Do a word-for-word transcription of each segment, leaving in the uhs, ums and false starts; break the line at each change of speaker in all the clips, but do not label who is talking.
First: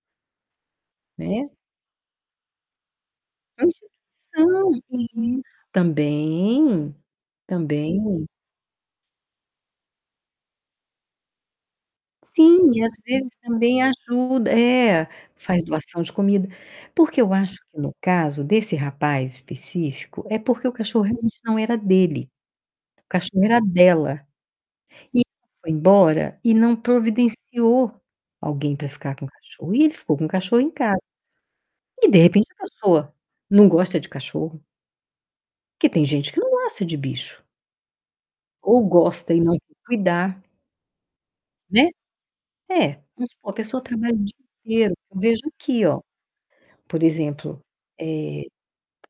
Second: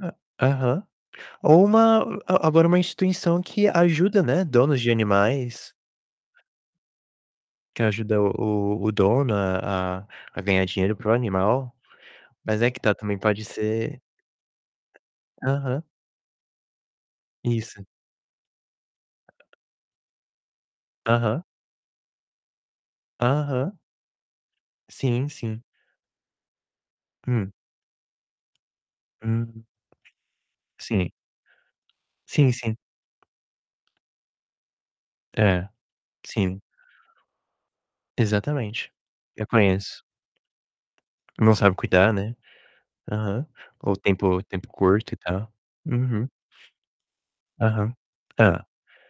Hã, aham.
Né.
Ou uma a agora uma instituição
[unintelligible]
que ajuda, né,
judiação
donos de
[unintelligible]
animais.
também.
Que ajuda
Também.
o o o dono a a a ganhar dinheiro para o animal, mas
Sim,
é que
às
tá também
vezes
pode
também
ser
ajuda é, faz
aham.
doação de comida. Porque eu acho que
Isso.
no caso desse rapaz específico, é porque o cachorro
Aham.
não era dele, o cachorro era
Aham.
dela. E
Sim,
ela
sim.
foi embora e não
Hum.
providenciou alguém para ficar com o
Uhum.
cachorro, e ele ficou com o cachorro em casa.
Sim.
E de repente
Sim,
a
sim.
pessoa não gosta de cachorro.
É,
Que tem gente que não
sim.
gosta de bicho. Ou
Exatamente,
gosta e
eu
não quer
conheço.
cuidar.
Não sabe
Né.
cuidar, né.
É, vamos
Aham,
supor a pessoa
ou
trabalha o dia
tempo, tempo
inteiro,
curto e
eu vejo
tal.
aqui, ó.
Aham.
Por exemplo,
Aham,
eh,
é.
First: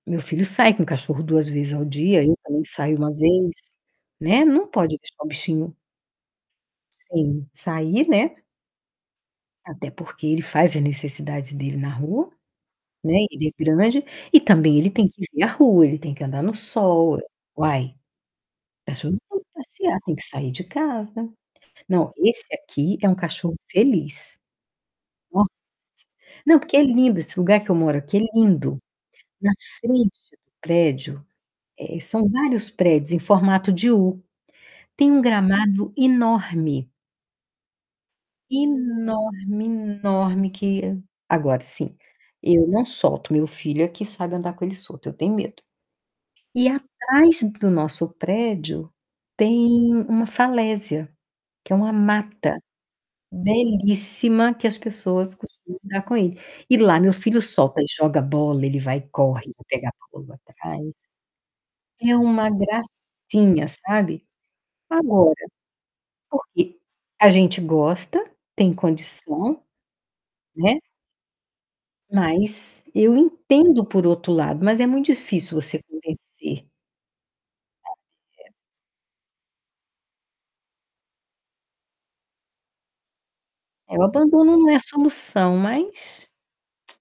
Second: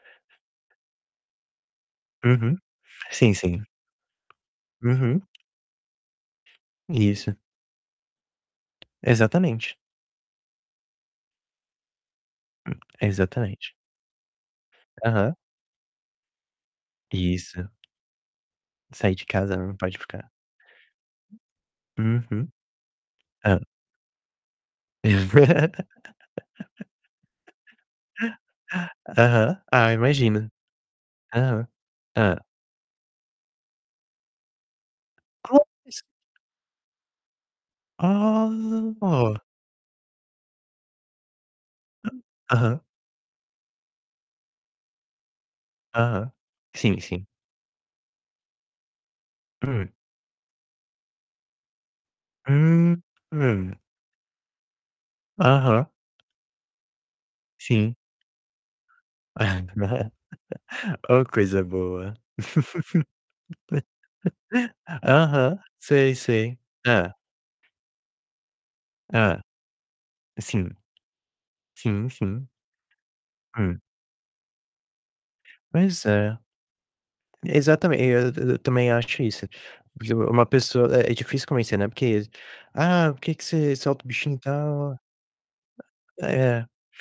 meu filho sai com cachorro duas vezes ao dia, eu
Aham,
também saio uma
sim,
vez,
sim.
né. Não pode
Uhum.
deixar o bichinho
Isso.
sem sair, né.
Exatamente.
Até porque ele faz a necessidades dele na rua, né, ele é
Exatamente.
grande, e também ele tem que ir
Aham.
ver a rua, ele tem que andar no sol, ué.
Isso.
Uai.
Saí de
[unintelligible]
casa, ela não pode
passear, tem que
ficar.
sair de casa. Não, esse
Aham.
aqui é um cachorro
É.
feliz. Nossa. Não, porque é lindo, esse lugar que eu moro aqui é lindo. Na
Aham, ah,
frente do
imagina.
prédio,
Aham,
eh, são
hã.
vários prédios em formato de u. Tem um gramado
[unintelligible]
enorme.
Ó.
Enorme, enorme que, agora sim, eu
Aham.
não solto, meu filho aqui sabe andar com ele solto, eu tenho medo.
Aham.
E
Sim sim.
atrás do nosso prédio,
Hã.
tem uma falésia, que é uma mata,
Ah, [unintelligible]
belíssima que as pessoas costumam
Aham.
brincar com ele. E lá meu filho solta e
Sim.
joga bola, ele vai e corre para pegar a bola atrás.
Ô coisa boa.
É uma gracinha sabe? Agora,
Aham, sei sei.
porque,
Hã.
a gente gosta, tem
Hã.
condição.
Sim,
Né.
sim, sim.
Mas eu
Hum.
entendo por outro lado mas é muito difícil você
Mas é
convencer. Ah,
exatamen eu
e é.
eu também acho isso, porque uma pessoa é difícil convencer, né, porque, "Ah, por que que você
É o
solta o bichinho e
abandono não é
tal?".
solução,
Ah,
mas
é,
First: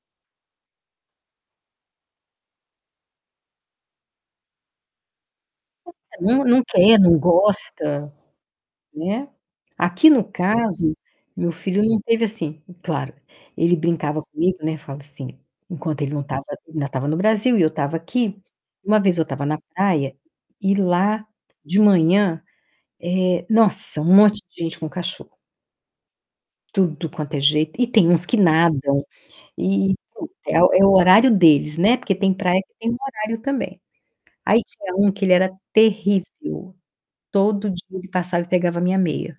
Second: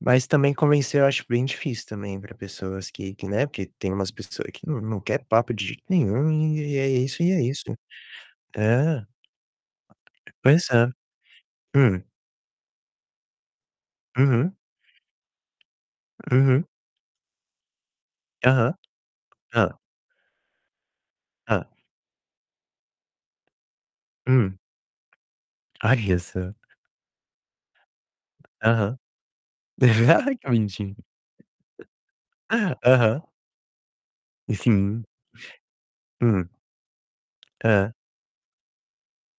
mas também convencer eu acho bem difícil também para pessoas que que, né, porque tem umas pessoa que não não quer papo de jeito nenhum
Não, ninguém
e e é
quer, não
isso e é isso.
gosta,
É.
né. Aqui no
Pois é,
caso, meu filho não
hum.
teve assim, claro, ele brincava
Uhum.
comigo, né, fala assim, enquanto ele não estava,
Uhum.
ainda estava no Brasil e eu estava aqui,
Aham,
uma vez eu estava na
hã.
praia, e lá,
Hã.
de manhã, nossa, um monte
Hum.
de gente com cachorro.
Olha só.
Tudo quanto é jeito, e tem uns que
Aham,
nadam, e,
ai que
é o é o
bonitinho.
horário deles, né, porque tem praia que
Hã,
tem
aham.
horário também.
E
Aí tinha
sim.
um que ele era
Hum.
terrível, todo dia
É.
ele passava pegava a minha meia.